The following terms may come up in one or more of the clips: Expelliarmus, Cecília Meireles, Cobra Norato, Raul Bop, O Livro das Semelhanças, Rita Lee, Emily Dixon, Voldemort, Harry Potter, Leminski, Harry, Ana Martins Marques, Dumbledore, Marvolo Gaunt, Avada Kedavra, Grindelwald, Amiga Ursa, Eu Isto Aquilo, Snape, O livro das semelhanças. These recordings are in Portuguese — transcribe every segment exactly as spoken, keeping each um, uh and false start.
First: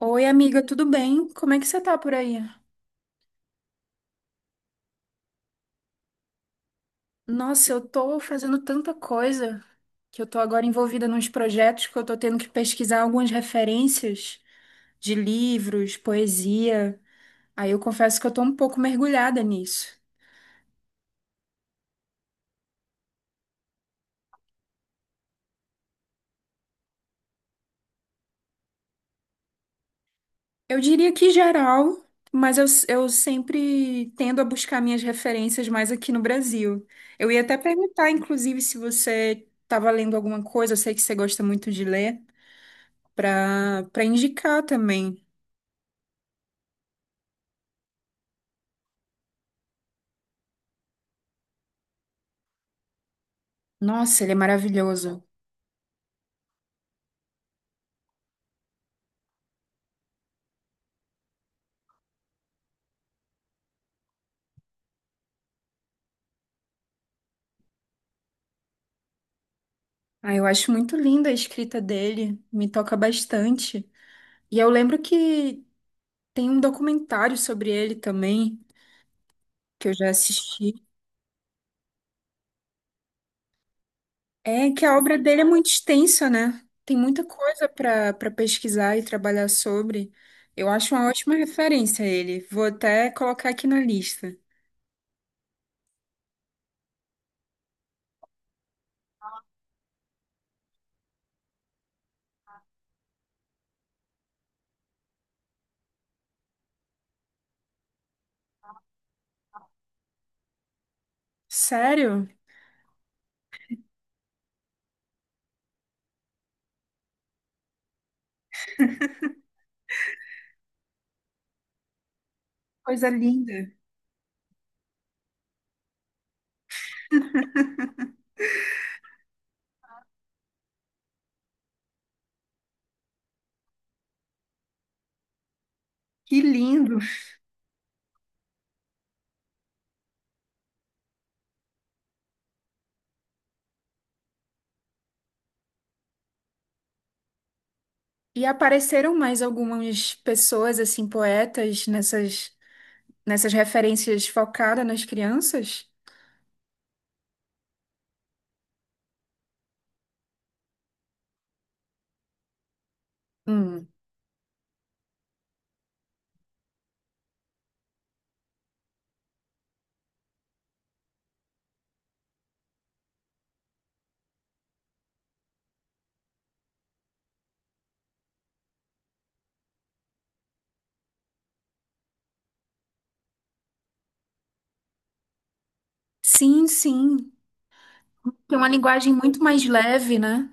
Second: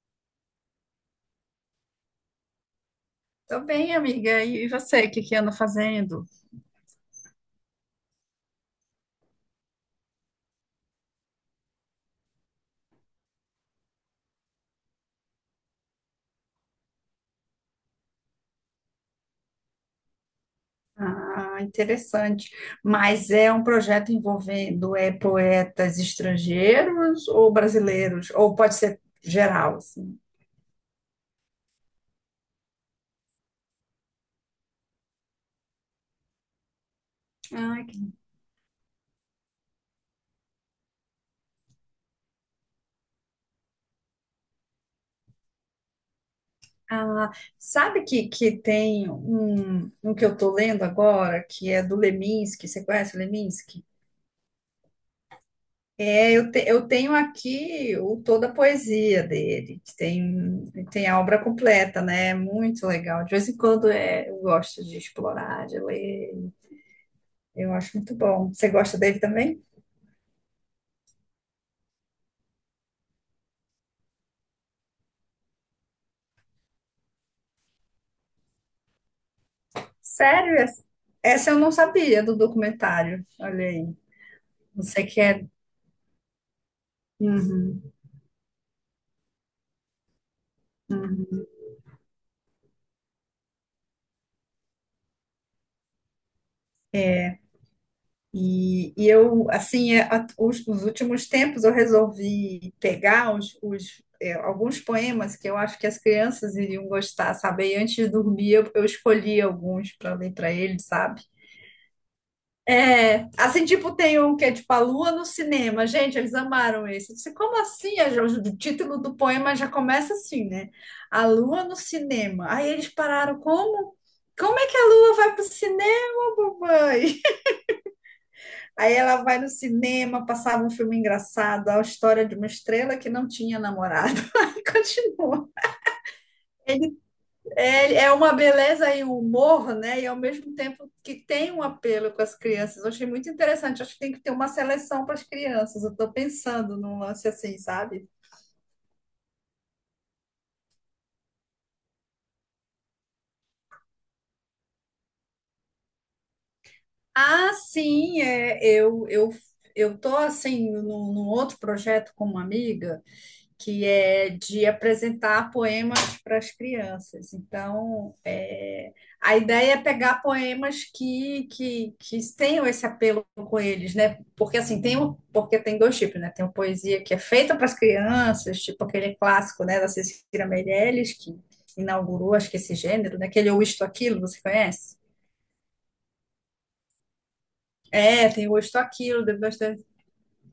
Oi, amiga, tudo bem? Como é que você tá por aí? Tô bem, amiga. E você, o que que anda fazendo? Nossa, eu tô fazendo tanta coisa que eu tô agora envolvida nos projetos que eu tô tendo que pesquisar algumas referências de livros, poesia. Aí eu confesso que eu tô um pouco mergulhada nisso. Ah, interessante. Mas é um projeto envolvendo é, poetas estrangeiros ou brasileiros? Ou pode ser geral, assim? Eu diria que geral, mas eu, eu sempre tendo a buscar minhas referências mais aqui no Brasil. Eu ia até Ai, que- perguntar, inclusive, se você estava lendo alguma coisa, eu sei que você gosta muito de ler, para para indicar também. Ah, sabe que, que tem um, um que eu tô lendo agora, que é do Leminski. Você conhece o Leminski? Nossa, ele é maravilhoso. É, Eu, te- eu tenho aqui o, toda a poesia dele, que tem, tem a obra completa, né? É muito legal. De vez em quando é, eu gosto de explorar, de ler. Eu acho muito bom. Você gosta dele também? Ah, eu acho muito linda a escrita dele, me toca bastante. E eu lembro que tem um documentário sobre ele também, que eu já Sério? assisti. Essa essa eu não sabia do documentário. Olha aí. É que a Você obra que dele é é. muito extensa, né? Tem muita coisa Uhum. para para pesquisar e trabalhar sobre. Eu acho uma ótima referência a ele. Vou até colocar aqui na lista. E, e eu, assim, é, a- os, nos últimos tempos eu resolvi pegar os, os, é, alguns poemas que eu acho que as crianças iriam gostar, sabe? E antes de dormir eu, eu escolhi alguns para ler para eles, sabe? Sério? É, assim, tipo, tem um que é tipo A Lua no Cinema. Gente, eles amaram esse. Eu disse, como assim? A- O título do poema já começa assim, né? A Lua no Cinema. Aí eles Coisa pararam, linda. como? Como é que a Lua vai pro cinema, mamãe? Aí ela vai no cinema, passava um filme engraçado, a história de uma estrela que não tinha namorado. Aí continua. Que lindo. Ele, é, é uma beleza e um humor, né? E ao mesmo tempo que tem um apelo com as crianças. Eu achei muito interessante. Acho que tem que ter uma seleção para as crianças. Eu estou pensando num lance assim, sabe? E apareceram mais algumas pessoas, assim, poetas nessas nessas referências focadas nas crianças? Ah, sim, é, eu, eu, eu tô assim num, num outro projeto com uma amiga que Hum. é de apresentar poemas para as crianças. Então, é, a ideia é pegar poemas que, que, que tenham esse apelo com eles, né? Porque assim tem um, porque tem dois tipos, né? Tem uma poesia que é feita para as crianças, tipo aquele clássico, né, da Cecília Meirelles, que inaugurou, acho que esse gênero, né? Aquele Eu Isto Aquilo, você conhece? Sim, sim. É, tem Tem o uma Isto linguagem Aquilo, muito depois mais tem. leve, né?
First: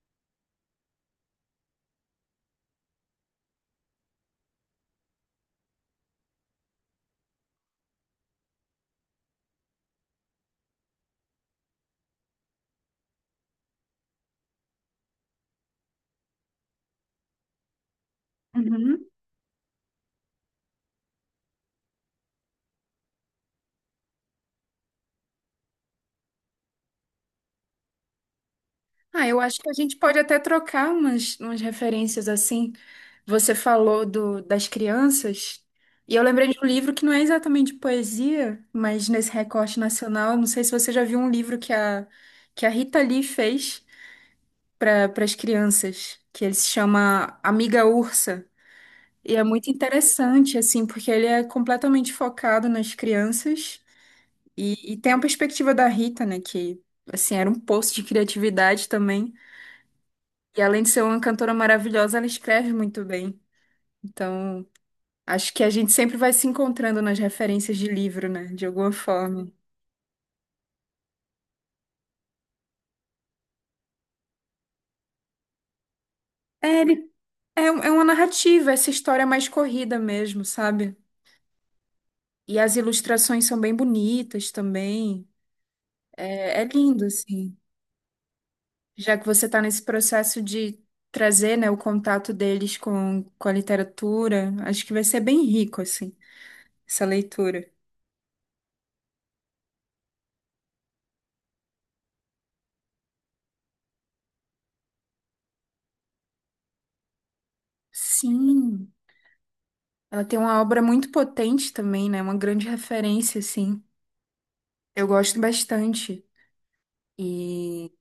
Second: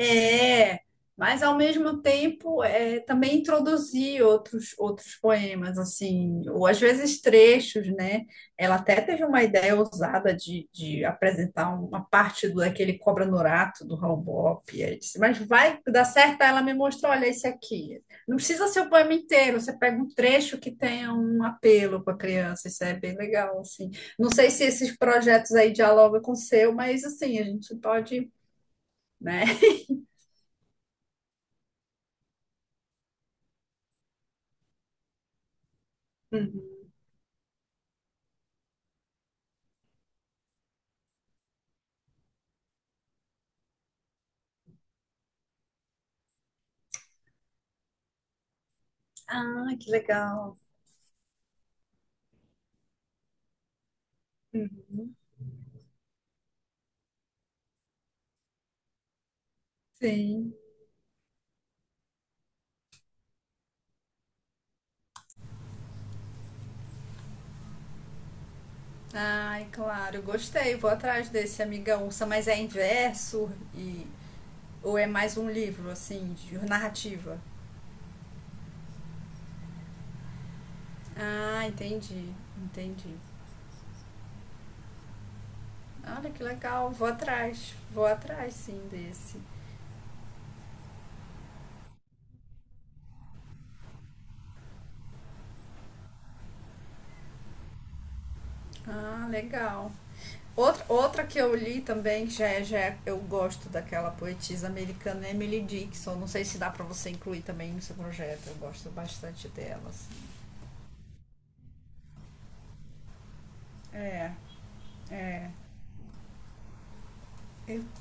É, mas ao mesmo tempo é, também introduzir outros, outros poemas, assim, ou às vezes trechos, né? Ela até teve uma ideia ousada de, de apresentar uma parte do, daquele Cobra Norato, do Raul Bop, e aí disse, mas vai dar certo. Aí ela me mostrou, olha, esse aqui. Não precisa ser o Uhum. poema inteiro, você pega um trecho que tenha um apelo para a criança, isso é bem legal, assim. Não sei se esses projetos aí dialogam com o seu, mas assim, a gente pode, Ah, eu né? acho que a gente pode até trocar umas, umas referências assim. Você falou do, das crianças, e eu lembrei de um livro que não é exatamente poesia, mas nesse recorte nacional, não sei se você já viu um livro que a, que a Rita Lee fez para as crianças, que ele se chama Amiga Ursa. E é Ah, muito que legal. interessante, assim, porque ele é completamente focado nas crianças Hum. e, e tem a perspectiva da Rita, né, que, assim, era um poço de criatividade também. Sim. E além de ser uma cantora maravilhosa, ela escreve muito bem. Então, acho que a gente sempre vai se encontrando nas referências de livro, né, de alguma forma. Ai, claro, gostei. Vou atrás desse Amiga Ursa, mas é inverso e ou é mais um livro assim, de É, ele, narrativa? é, um- é uma narrativa, essa história mais corrida mesmo, sabe? Ah, entendi. E as Entendi. ilustrações são bem bonitas também. Olha que É, é legal. lindo, Vou assim. atrás. Vou atrás sim Já que desse. você está nesse processo de trazer, né, o contato deles com, com a literatura, acho que vai ser bem rico, assim, essa leitura. Ah, legal. Outra, outra que eu li também, que já é, já é- eu gosto daquela poetisa americana, Emily Dixon. Não sei se dá pra você incluir também no seu projeto. Eu gosto Sim, bastante delas. ela tem uma obra muito potente também, né? Uma grande referência, assim. É. Eu gosto bastante. Eu- E,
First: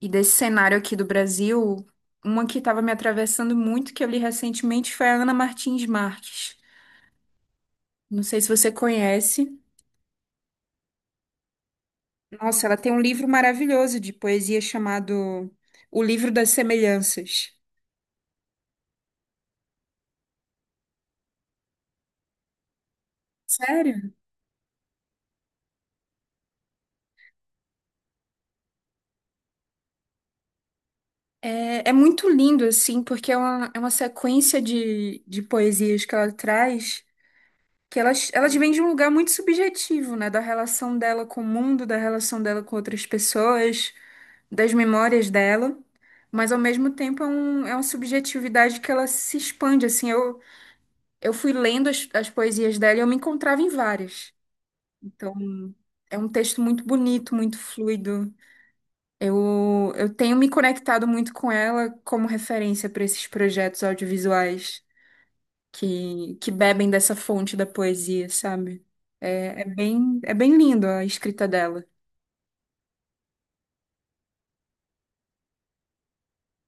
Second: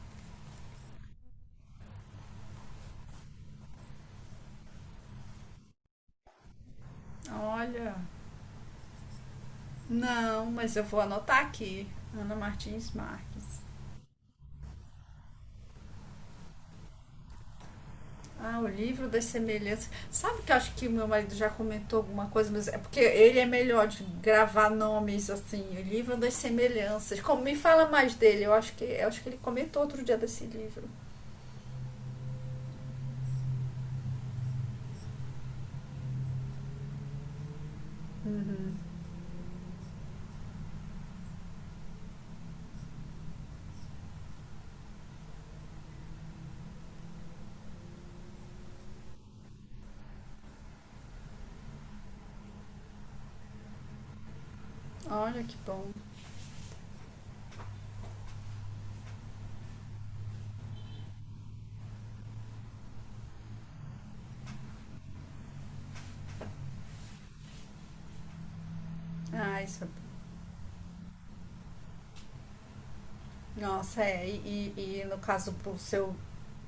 e desse cenário aqui do Brasil, uma que estava me atravessando muito, que eu li recentemente, foi a Ana Martins Marques. olha, Não sei se você conhece. não, mas eu vou anotar aqui. Ana Nossa, ela Martins tem um livro Marques. maravilhoso de poesia chamado O Livro das Semelhanças. Ah, o livro das semelhanças. Sabe que eu acho que meu marido já comentou alguma coisa, mas é porque ele é melhor de Sério? gravar nomes assim. O livro das semelhanças. Como me fala mais dele? Eu acho que eu acho que ele comentou outro dia desse livro. É, é muito lindo, assim, porque é uma, é uma sequência de, de poesias que ela traz, que elas, elas vêm de um lugar muito subjetivo, né? Da relação dela com o mundo, da relação dela com outras pessoas, das memórias dela. Mas, ao mesmo tempo, é, um, é uma subjetividade que ela se expande, assim. Eu, eu fui lendo as, as poesias dela e eu me encontrava em várias. Então, Olha que bom. é um texto muito bonito, muito fluido. Eu, eu tenho me conectado muito com ela como referência para esses projetos audiovisuais que, que bebem dessa fonte da poesia, sabe? É, Ah, é isso é. bem, é bem lindo a escrita dela. Nossa, é, e, e- e no caso pro seu,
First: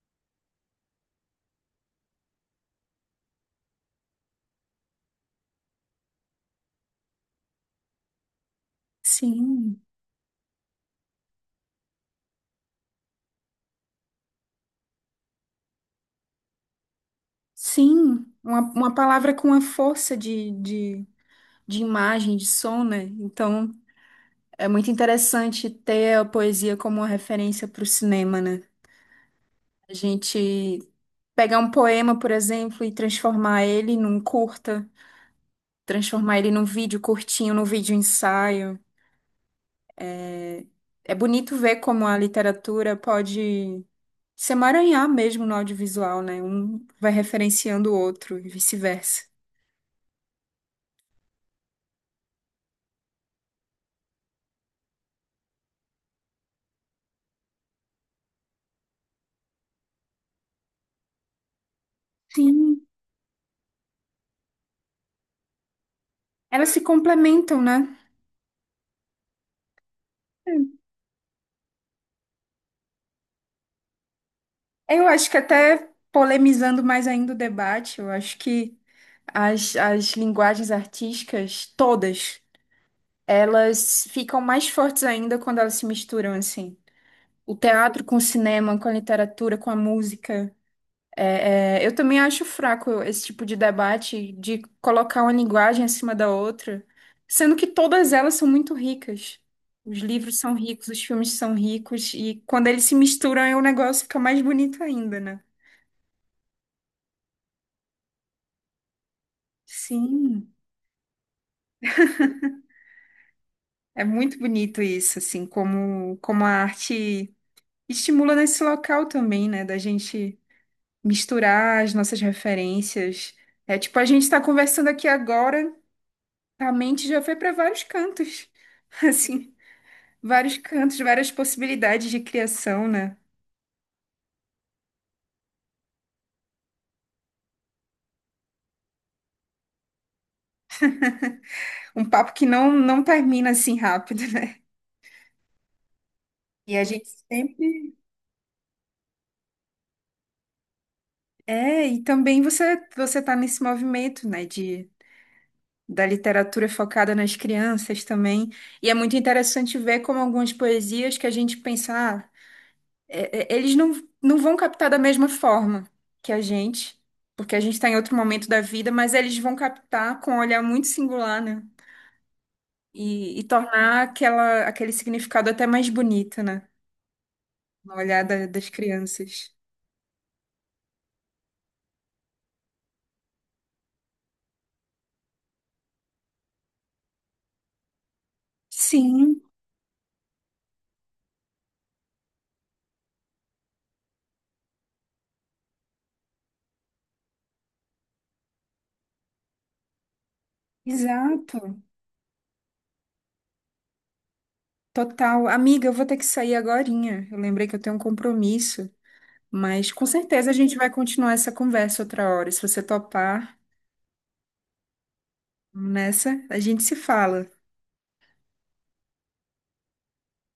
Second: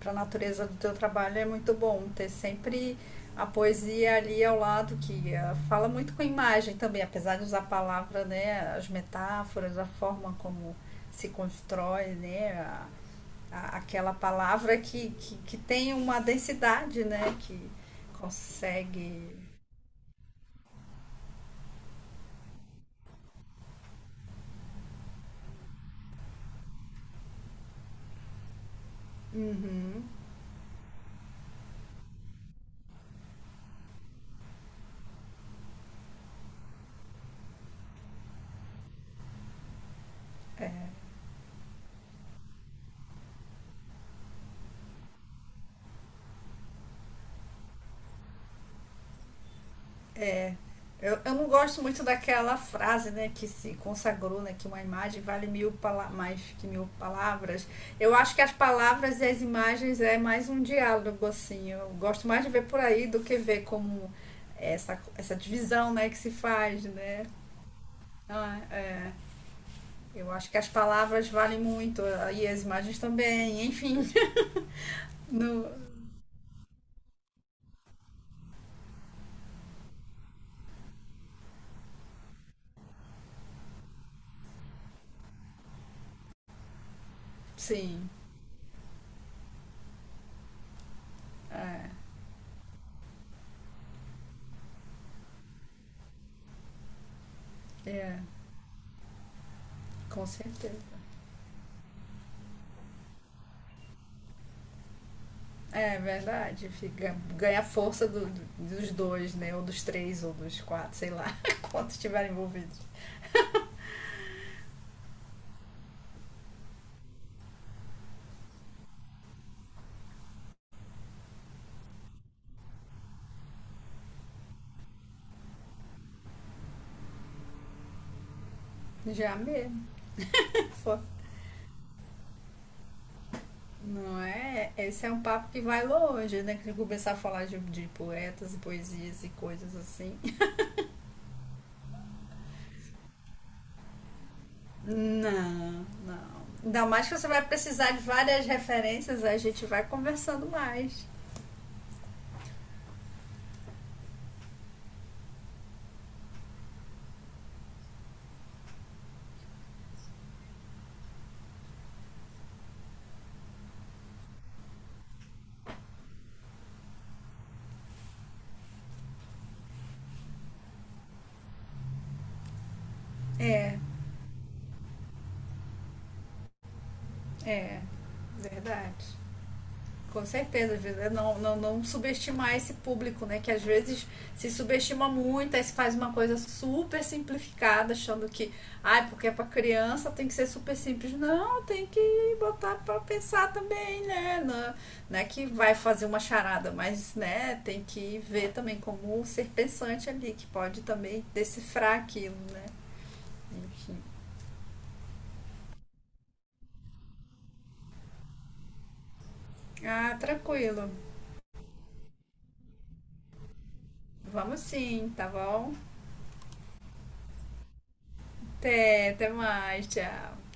para a natureza do teu trabalho é muito bom ter sempre a poesia ali ao lado que eh, fala muito com a imagem também, apesar de usar a palavra, né, as metáforas, Sim, a forma como se constrói, né, a- a- aquela palavra que, que, que tem uma densidade, né, que sim. Uma, uma palavra consegue. com a força de, de, de imagem, de som, né? Então, é muito interessante ter a poesia como uma referência para o cinema, né? A Uhum. gente pegar um poema, por exemplo, e transformar ele num curta, transformar ele num vídeo curtinho, num vídeo ensaio. É, É, é bonito ver como a literatura pode se emaranhar mesmo no audiovisual, né? Um vai referenciando o outro e vice-versa. Eu, eu não gosto muito daquela frase, né, que se consagrou, né, que uma imagem vale mil pala- mais que mil palavras. Eu acho que as palavras e as imagens é mais um diálogo, assim. Eu gosto mais de ver por Sim. aí do que ver como essa, essa divisão, né, que se Elas se faz, né. complementam, né? Ah, é. Eu acho que as palavras valem muito e as imagens também, enfim. Eu acho que No, até polemizando mais ainda o debate, eu acho que as, as linguagens artísticas, todas, elas ficam mais fortes ainda quando elas se misturam, assim. O teatro sim, com o cinema, com a literatura, com a música. É, é, eu também acho fraco esse tipo de debate de colocar uma linguagem acima da outra, sendo que todas é, elas são muito ricas. Os com livros são certeza. ricos, os filmes são ricos, e quando eles se misturam, aí o negócio fica mais bonito ainda, né? É verdade, fica, ganha força do- do- dos dois, né? Ou dos três, ou Sim, dos quatro, sei lá, quantos estiverem envolvidos. é muito bonito isso, assim, como, como a arte estimula nesse local também, né? Da gente misturar as nossas referências. É tipo, a gente está conversando aqui agora, a mente já foi para vários cantos, Já assim. mesmo. Vários cantos, Fo- várias possibilidades de criação, né? Não é? Esse é um papo que vai longe, né? Que se começar a falar de, de poetas e poesias e coisas assim. Um papo que não, não termina assim rápido, né? Não, não. E a Ainda gente mais que você vai precisar sempre. de várias referências, a gente vai conversando mais. É, e também você você tá nesse movimento, né, de da literatura focada nas crianças também. E é muito interessante ver como algumas poesias que a gente pensa, ah, é- é- eles não, não vão captar da mesma forma que a gente, porque a gente está em outro momento da vida, mas eles vão captar com um olhar muito singular, né? E, e É, tornar aquela, aquele significado até mais bonito, né? é, No olhar da- das verdade. crianças. Com certeza, é não, não, não subestimar esse público, né? Que às vezes se subestima muito, aí se faz uma coisa super simplificada, achando que, ai, porque é Sim, para criança, tem que ser super simples. Não, tem que botar para pensar também, né? Não, não é que vai fazer uma charada, mas, né, tem que ver também como ser pensante ali, que pode também exato. decifrar aquilo, né? Enfim. Total. Amiga, eu vou ter que sair agorinha. Eu lembrei que eu tenho um compromisso, mas com Ah, certeza a gente vai tranquilo. continuar essa conversa outra hora. Se você topar, Vamos sim, tá bom? vamos nessa, a gente se fala. Até, até mais, tchau.